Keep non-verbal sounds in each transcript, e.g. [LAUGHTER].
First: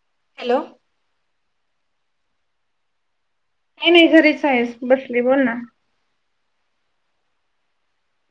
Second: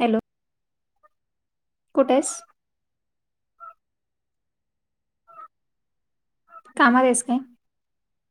Hello. Hello. कुठ yes? काही नाही घरीच आहेस. बसली बोल ना. कामातेस काय?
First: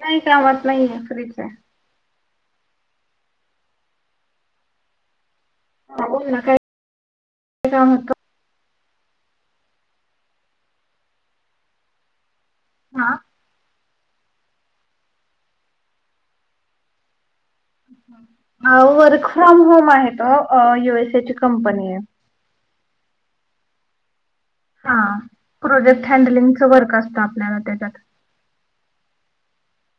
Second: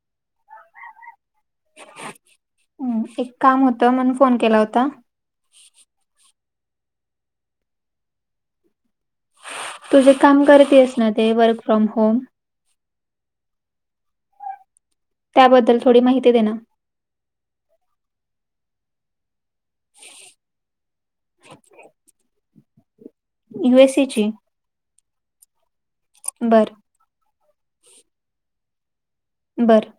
नाही कामात नाहीये फ्री चे. हम्म. एक काम होत. म्हणून फोन केला होता. हा बोल ना. काय काम होत? तु जे काम करतीयेस ना ते. Work from home. हा. त्याबद्दल थोडी माहिती देना. अहो वर्क फ्रॉम होम आहे तो. यु एस ए ची कंपनीये. यु एस ए ची? हा. प्रोजेक्ट हँडलिंगचं बर वर्क असतं आपल्याला त्याच्यात. बरं.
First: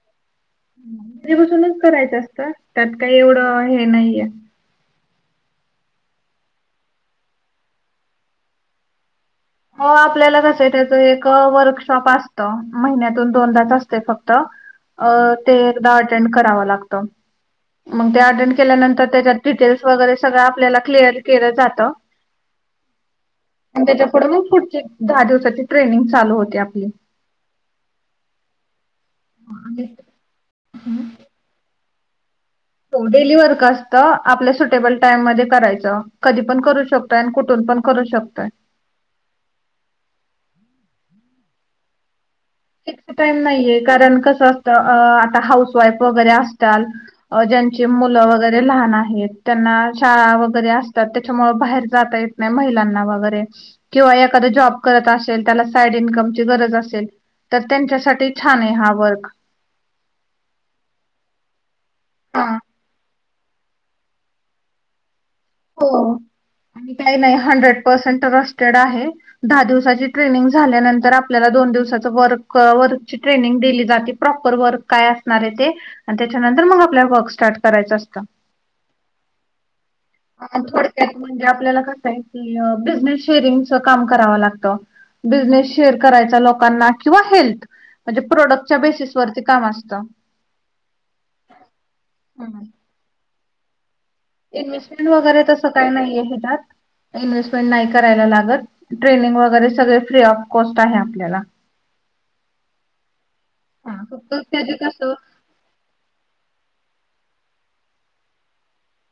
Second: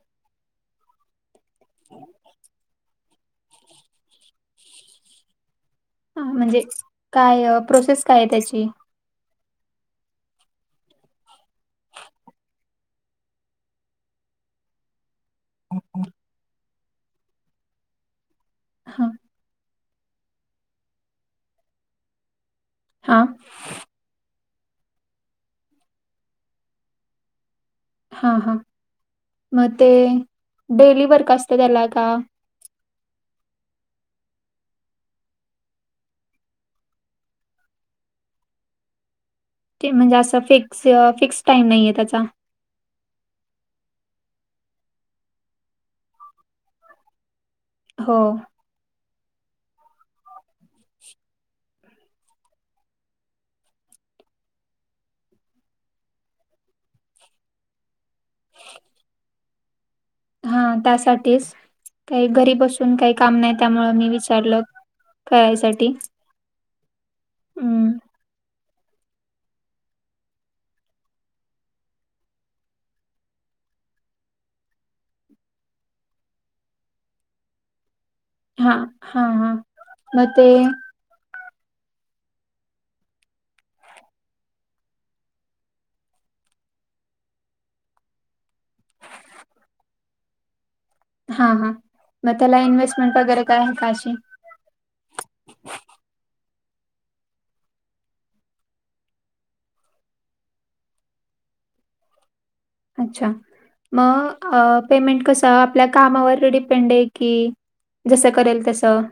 घरी बसूनच करायचं असतं. त्यात काही एवढं हे नाहीये. हा म्हणजे काय प्रोसेस काये त्याची? हो आपल्याला कसंये, त्याचं एक वर्कशॉप असतं. महिन्यातून दोनदाच असते फक्त. ते एकदा अटेंड करावं लागतं. मग ते अटेंड हा केल्यानंतर त्याच्या डिटेल्स वगैरे सगळं आपल्याला क्लिअर केलं जातं. हा. आणि त्याच्या पुुढं मग पुढची दहा दिवसाची ट्रेनिंग चालू होते आपली. हा हा. मग ते डेली वर्क असत त्याला का? हो डेली वर्क असत. आपल्या सुटेबल टाइम मध्ये करायचं. कधी पण करू शक तान कुठून पण करू शकताय. ते म्हणजे असं फिक्स फिक्स टाइम नाहीये त्याचा? फिक्स टाईम नाहीेये. कारण कस असत आता हाऊस वाईफ वगैरे असत्याल. जान चे हो मुलं वगैरे लहान आहेत. त्यांना शाळा वगैरे असतात. त्याच्यामुळ बाहेर जाता येत नाही. महिलांना वगैरे. किंवा एखादं जॉब करत असेल. त्याला साईड इन्कमची गरज असेल. तर त्यांच्यासाठी छाने हा वर्क. हा त्यासाठीच. काही हा घरी बसून काही काम नाही. त्यामुळे मी विचारलं. करायसाठी, हो. आणि काही नाही हंड्रेड हम्म पर्सेंट टॢस्टेड आहे. दहा दिवसाची ट्रेनिंग झाल्यानंतर, आपल्याला दोन दिवसाच व वर्कची ट्रेनिंग दिली जाते. प्रॉपर वर्क काय असणारे ते. आणि त्याच्यानंतर मग आपल्याला वर्क स्टार्ट करायचं असतं. हा. हा हा. मग ते थोडक्यात म्हणजे आपल्याला कसंये की, बिझनेस शेअरिंगच काम करावं लागतं. बिझनेस शेअर करायचा, लोकांना किंवा हेल्थ म्हणजे प्रोडक्टच्या बेसिसवररती काम असतं. हां हां, म हम्म. त्याला इन्व्हेस्टमेंट वगैरे काय आहे, का अशी? इन्व्हेस्टमेंट वगैरे तसं काही नाही ये, ह्याच्यात. इन्व्हेस्टमेंट नाही करायला लागत, ट्रेनिंग वगैरे सगळे फ्री ऑफ कॉस्ट आहे आपल्याला. अ्छा, हा, मं फक्त त्याचे अ पेयमेन्ट कसं? त आपल्या कामावर डिपेंड ये की, जसं करेल तसं.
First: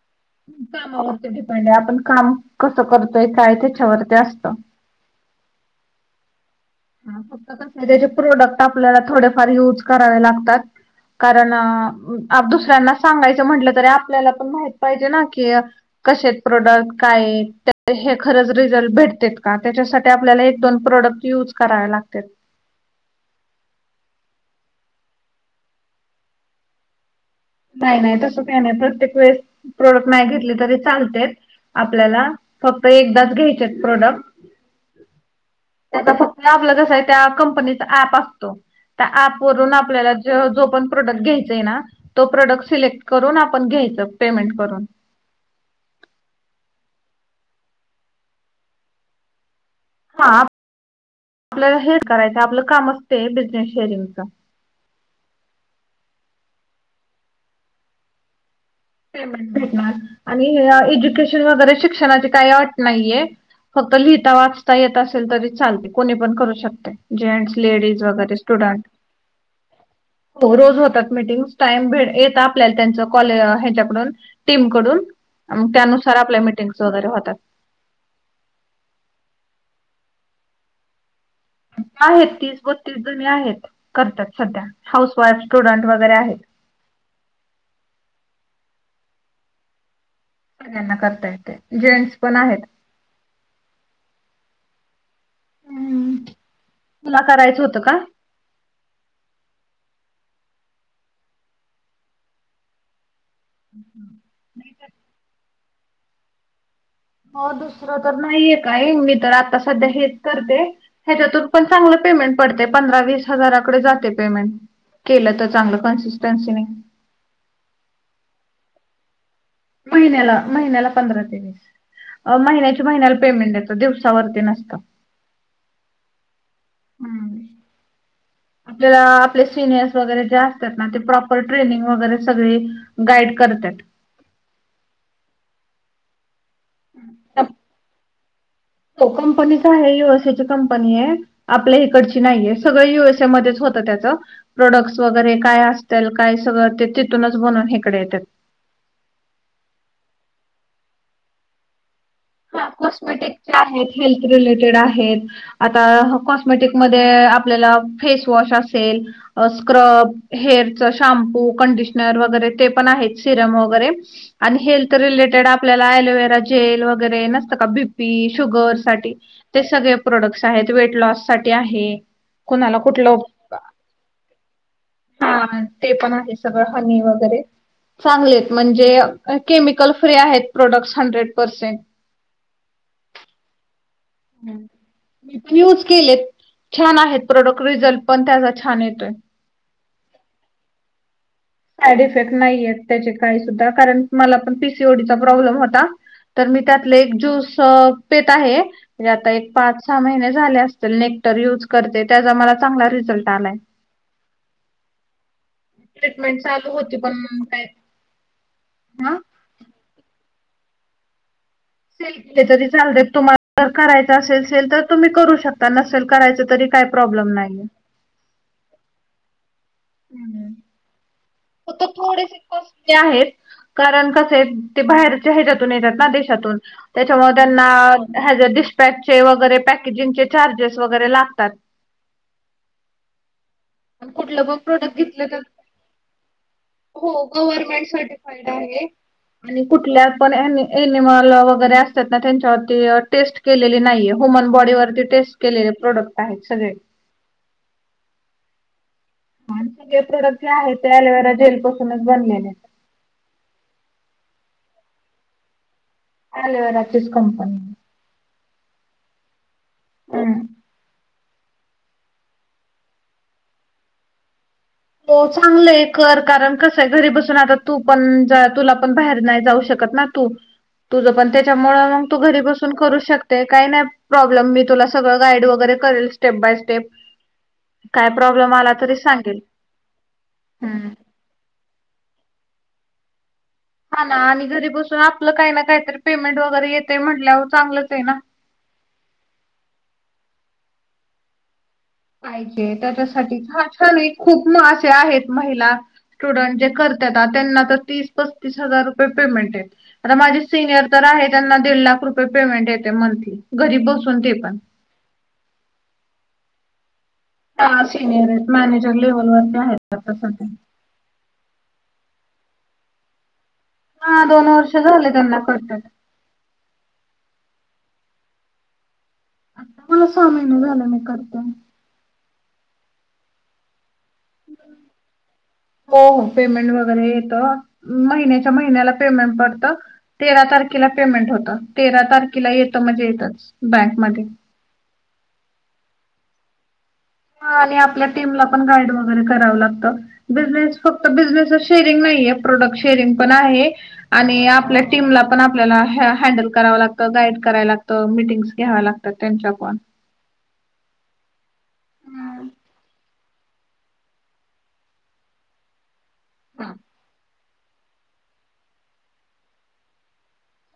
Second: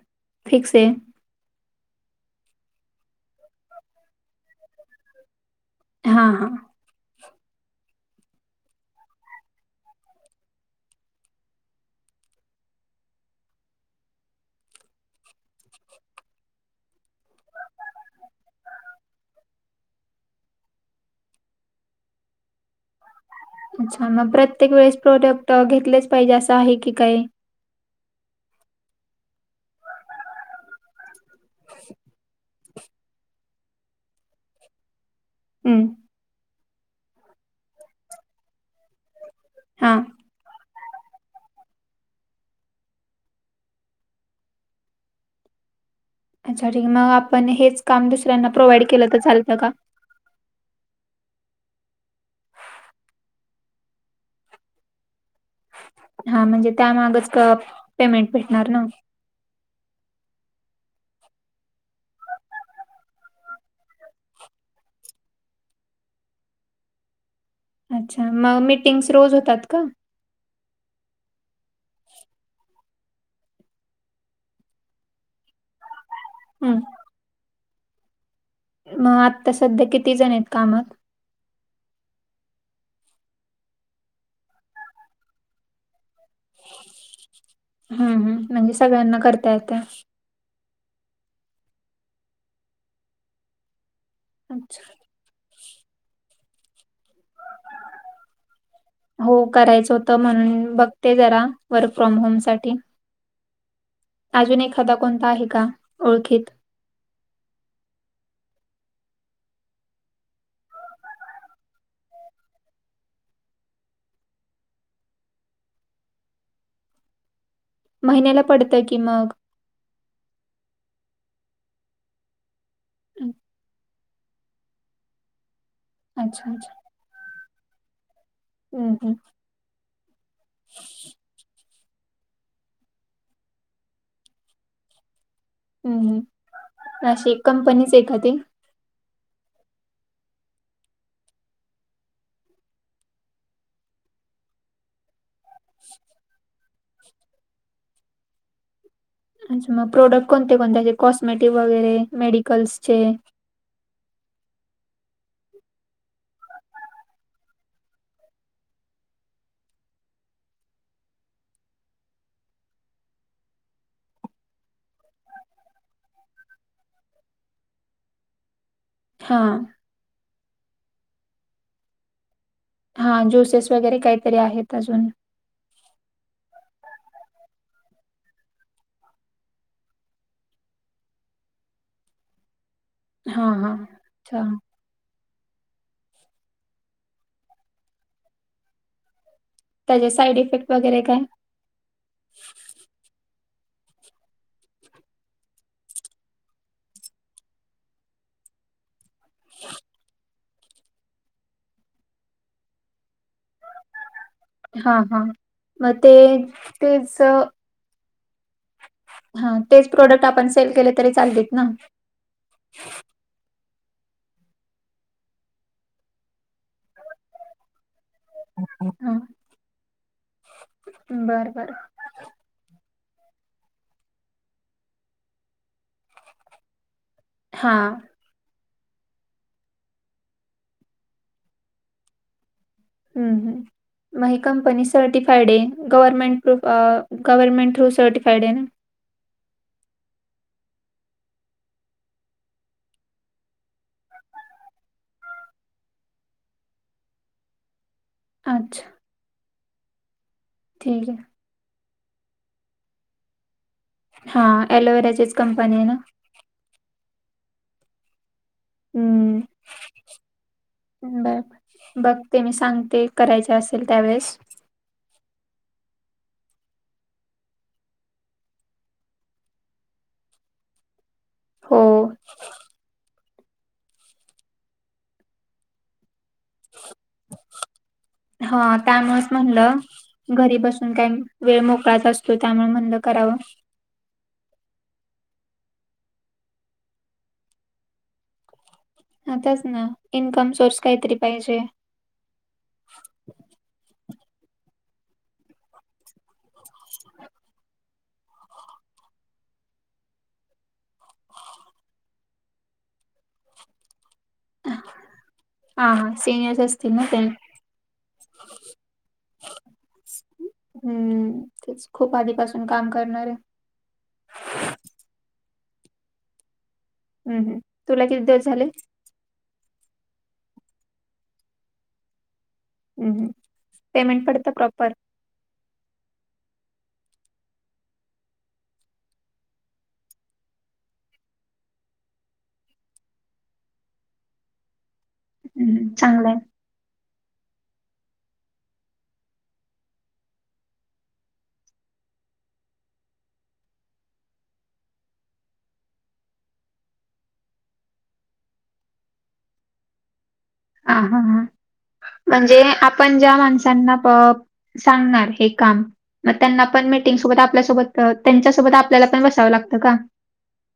फिक्स आहे? कामावरती डिपेंड ये, आपण काम कसं करतोय, काय त्याच्यावरती असतं. हां हां. हां फक्त कसं, त्याचे प्रोडक्ट आपल्याला, थोडफार युज करावे लागतात. कारण अ दुसऱ्यांना सांगायचं म्हटलं, तरी आपल्याला पण माहित पाहिजे ना, की कशेत प्रोडक्ट, काय ये, [UNINTELLIGIBLE] खरंच रिझल्ट भेटतेत का? त्याच्यासाठी आपल्याला एक- दोन प्रोडक्ट युज करावे लागत्यात. अच्छा, म प्रत्येक वेळेस प्रोडक्ट घेतलेच पाहिजे, असं आहे की, काही? नाही नाही, तसं काय नाही, प्रत्येक वेळेस प्रोडक्ट नाही घेतले, तरी चालते. आपल्याला फक्त एकदाच घ्यायचेत, प्रोडक्ट. हम्म. त्याचं फक्त आपलं कसं, त्या कंपनीचा ऍप असतो, त्या ऍप वरून हां. आपल्याला जो पण प्रोडक्ट घ्यायचा ये ना, तो प्रोडक्ट सिलेक्ट करून, आपण घ्यायच, पेमेंट करून. अच्छा ठीक, म आपण हेच काम दुसऱ्यांना प्रोव्हाइड केलं, तर चालतं का? हां, आपल्याला हे करायचं, आपलं काम असतय, बिजनेस शेअरिंगचा. हां, म्हणजे त्यामागच क पेमेंट भेटणार ना? पेमेंन्ट भेटणार आणि एज्युकेशन वगैरे, शिक्षणाची काही अट नहीये. फक्त लिहिता वाचता येत असेल तरी चालते, कोणी पण करू शकते. जेंट्स, लेडीज अच्छा वगैरे, मग स्टुडंट. मीटिंग्स रोज होतात का? हो रोज होतात मीटिंगस, टाइम भेट येत आपल्याला त्यांच कॉल डून, टीम कडून, त्यानुसार आपल्या मिटिंग् हं. वगैरे होतात. म आत्ता सध्या, किती जण येत कामात? आहेत, तीस-बत्तीस जणी आहेत, करतात सध्या, हाऊस वाईफ, स्टुडंट वगैरे आहेत. हम् हम, म्हणजे सगळ्यांना करता येतं. सगळ्यांना करता येतेय, जेंट्स पण आहेत. अच्छा. हम्म, तुला करायचं होतं का? हो करायचं होतं, म्हणून बघते जरा, वर्क फ्रॉम होम साठी. हम् हम. अजून एखादा कोणता आहे का, ओळखीत? हो दुसरं तर नाहीये काहीं, मी तर आता सध्या हेच करते. ह्याच्यातून पण चांगलं पेमेंट पडतय, पंधरा-वीस हजाराकडे जातय पेमेंट. केलं, तर चांगलं कन्सिस्टन्सीने. महिन्याला पडतं की, मग. महिन्याला-महिन्याला पंधरा ते वीस. अ महिन्याच्या-महिन्याला पेमेंट येतो, दिवसावरती नसतं. अच्छा-च्छा. हम्म, हम्म आपल्याला, हम्म आपले सिनयर्स वगैरे जे असतात ना, ते प्रॉपर ट्रेनिंग, वगैरे सगळी गाईड करतात. हम्म हम्म. अशी कंपनीचे का ती? हो कंपनीच आहे. युएसएची कंपनीये. आपल्या इकडची नाहीये. सगळं युएसए मध्येच होतं त्याच. प्रोडक्ट वगैरे काय असतील काय सगळं. ते तिथूनच बनून हिकडे येतात. अच्छा मग प्रोडक्ट कोणते कोणत्याचे. कॉस्मेटिक वगैरे. मेडिकल्सचे. ते आहेत. हेल्थ रिलेटेड आहेत. आता कॉस्मेटिकमध्ये आपल्याला फेसवॉश असेल. स्क्रब, हेअरच शॅम्पू, कंडिशनर वगैरे ते पण आहेत. सिरम वगैरे. आणि हेल्थ रिलेटेड आपल्याला एलोवेरा जेल वगैरे नसते का? बीपी शुगरसाठी हा ते सगळे प्रोडक्ट्स आहेत. वेट लॉस साठी आहे. कुणाला कुठलं, हा ज्युसेस वगैरे काहीतरी आहेत अजून हा. ते पण आहे. सगळं हनी वगैरे. चांगलेत. म्हणजे केमिकल फ्री आहेत. Products hundred percent. हा हा. अच्छा मी पण युज केलेत. छान आहेत प्रोडक्ट. रिझल्ट पण त्याचा छान येतोय. त्याचे साईड इफेक्ट वगैरे काय? साईड इफेक्ट नाहीय त्याचे काही सुद्धा. कारण मला पण पीसीओडीचा प्रॉब्लेम होता. तर मी त्यातले एक ज्यूस पीत आहे. आता एक पाच सहा महिन् झाले असतील नेक्टर युज करतेय. त्या मला चांगला रिझल्ट आलाय. हा हा मग ते ट्रीटमेंट चालू होती. पण तेच म काय आ. हा तेच प्रोडक्ट आपण सेल केले तरी चालतत ना. सेल केले तरी चालतात. तुम्हा जर करायचं असेल सेल तर तुम्ही करू शकता. नसेल करायच तरी काही प्रॉब्लेम नाहीय. [INAUDIBLE] ह. हम्म हम्म. बरं बरं. फक्त थोडेसे कसली आहेत. कारण कसेये. ते बाहेरच्या हच्यातून येतात ना. देशातून. त्याच्यामु त्यांना हा हज डिशपॅच चे वगैरे. पॅकेजिंगचे चार्जेस वगैरे लागतात. हम्म हम्म. म ही कुठलं पण कंपनी प्रोडक्ट घेतलं तर सर्टिफाईडे. गव्हर्नमेंट प्रूफ हो गवर्नमेंट गव्हर्नमेंट थ्रू सर्टिफाईड सर्टिफाइडे ना? आहे. आणि कुठल्या पण एनि एनिमल वगैरे असतात ना. त्यांच्यावरती टेस्ट केलेली नाहीये. ह्युमन बॉडी वरती टेस्ट केलेले प्रोडक्ट आहेत सगळे. अच्छा. आणि सगळे प्रोडक्ट जे आहेत. ते ठीक आहे अलोवेरा जेल पासूनच बनलेले. हा लोवेराचीच कंपनीय ना? एलोवेरा चीच कंपनीय. हम्म. हम्म. बर बघ ते मी सांगते. करायचे असेल त्यावेेळेस. हो चांगलंय कर. कारण कसय, घरी बसून आता तू पण जा तुला पण बाहेर नाही जाऊ शकत ना. तू. तुझ पण हो त्याच्यामुळे मग तू घरी बसून करू शक ते. काही नाही प्रॉब्लेम. मी तुला सगळं गाईड वगैरे करेल. Step by step. काय प्रॉब्लेम आला हा तरी त्यामुळेच सांगेल. म्हणलं घरी हम्म बसून काय वेळ मोकळाचा असतो त्यामुळ म्हणलं करावं. हा ना आणि घरी बसून आपलं काय ना कायतरी पेमेंट वगैरे येतय म्हटल्यावर चांगलंच आय ना. हा तेच ना इन्कम सोर्स काहीतरी पाहिजे. पाहिजे त्याच्यासाठी हा छान खूप असे आहेत महिला स्टुडंट जे करत्यात त्यांना तर तीस पस्तीस हजार रुपये पेमेंट येते. आता माझी सिनियर तर आहे त्यांना दीड लाख रुपये पेमेंट येतय मंथली घरी बसून ते पण. हा सीनियर्स असतील ना ते. ह सिनियर आयत मॅनेजर लेव्हल वरती आहेत आत्ता सध्या. हम्म तेच खूप आधीपासून काम करणाऱ्या. हा दोन वर्ष झाले त्यांना करत्यात. हम्म हम्म तुला किती दिवस झाले? आता मला सहा महिना झाल मी करतेया. हम् हम् पेमेंट पडत प्रॉपर? हो हो पेमेंट वगैरे येत महिन्याच्या महिन्याला पेमेंट पडतं. तेरा तारखेला पेमेंट होत तेरा तारखेला येतं म्हणजे येतच बँकमध्ये. हम्म चांगलंय. हा आणि आपल्या टीमला पण गाईड वगैरे करावं लागतं. बिझनेस फक्त बिझनेसच शेअरिंग नाहीये प्रोडक्ट शेअरिंग पण आहे. आणि आपल्या टीमला पण आपल्याला ह्या - हँडल करावं लागतं गाईड करावं लागतं मिटिंगस घ्याव लाग तात त्यांच्या पण. हा हा म्हणजे आपण ज्या माणसांना प सांगणार हे काम म त्यांना पण मीटिंग सोबत आपल्यासोबत त्यांच्यासोबत आपल्याला पण बसावं लागतं का?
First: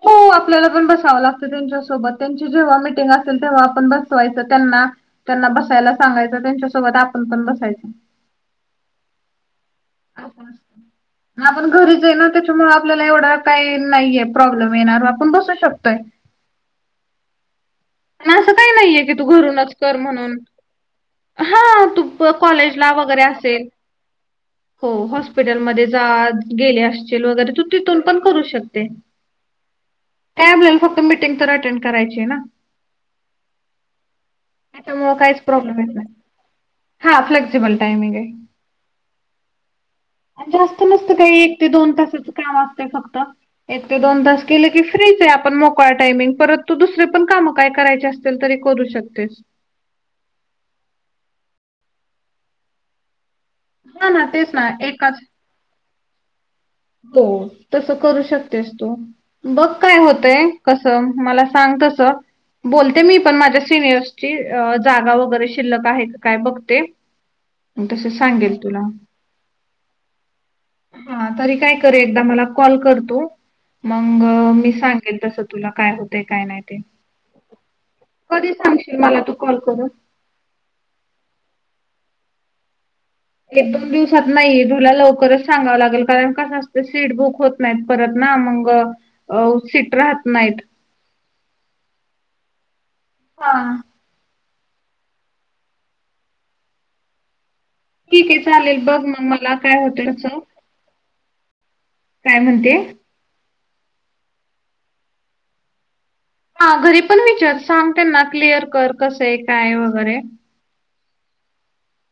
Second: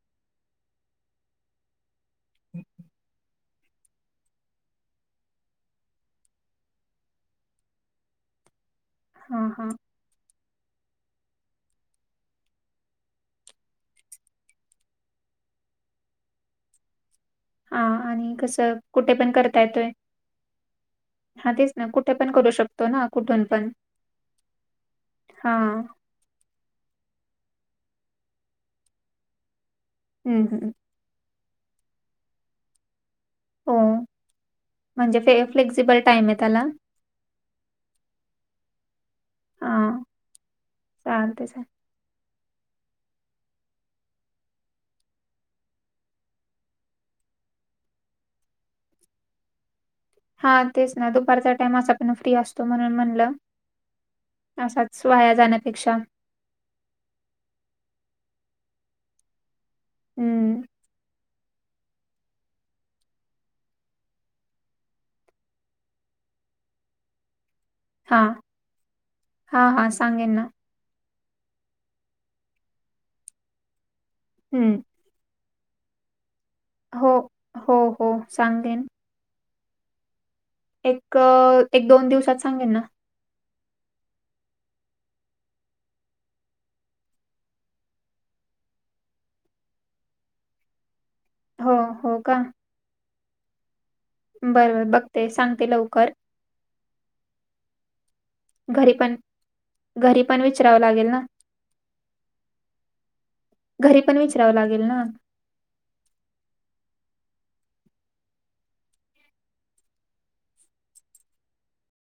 हो आपल्याला पण बसावं लागतं त्यांच्यासोबत त्यांची जेव्हा मिटिंग असेल तेव्हा आपण बसवायचं त्यांना. त्यांना बसायला सांगायचं त्यांच्यासोबत आपण पण बसायचं. हा हा. [INAUDIBLE] आपण घरीच आय ना त्याच्यामुळे आपल्याला एवढा काही नाहीये प्रॉब्लेम येणार आपण बसू शकतोय. हा अन् आणि असं काय कसं नाहीये की कुठे तू पण करता घरूनच येतोय. कर म्हणून. हा तेच ना कुठे पण तू करू कॉलेज शकतो ला ना वगैरे कुठून असेल पण. हो हा. हॉस्पिटलमध्ये जा. गेले असशील वगैरे तू तिथून पण करू शकते. हं, काय हं. आपल्याला फक्त मीटिंग तर अटेंड करायची आय ना. हो म्हणजे फे- फ्लेक्सिबल टाइम आय त्याला. हा फ्लेक्सिबल टाइमिंग आय. हा. आणि जास्त नसतं काय चालतंय एक चालतंय. ते दोन तासाच काम असतं फक्त. एक ते दोन तास केले की फ्रीच आय आपण मोकोळा टायमिंग परत तू दुसर पण काम काय करायचे असतील तरी करू शकतेस. हा तेच ना दुपारचा टाइम असा पण फ्री असतो म्हणून म्हणलं हां ना तेच ना आसाच एकाच वाया जाण्यापेक्षा हो तस करू शकतेस तू. बघ काय होतंय हं. कस मला सांग तस. बोलते मी पण माझ्या सिनियर्सची जागा वगैरे शिल्लक आहेत काय बघते. तस हा. सांगेल तुला. हा, हा सांगेन ना. हा तरी काय करू एकदा मला कॉल कर तू मग मी हं. सांग तस तुला काय होते काय नाही ते हो हो हो कधी सांगेन सांगशील मला तू कॉल करून एक, एक दोन दिवसात सांगेन ना एक दोन दिवसात नाहीे तुला लवकरच सांगावं लागेल कारण कसं असतं सीट बुक होत नाही परत ना मंग सीट राहत नाहीत हो, हो का हा बर, बर बघते सांगते लवकर ठीक आहे चालेल घरी बघ पण मग मला काय घरी होतं पण विचारावं लागेल ना काय म्हणते घरी पण विचरावं लागेल ना हा घरी पण विचार सांग त्यांना क्लिअर कर कसं आहे काय वगैरे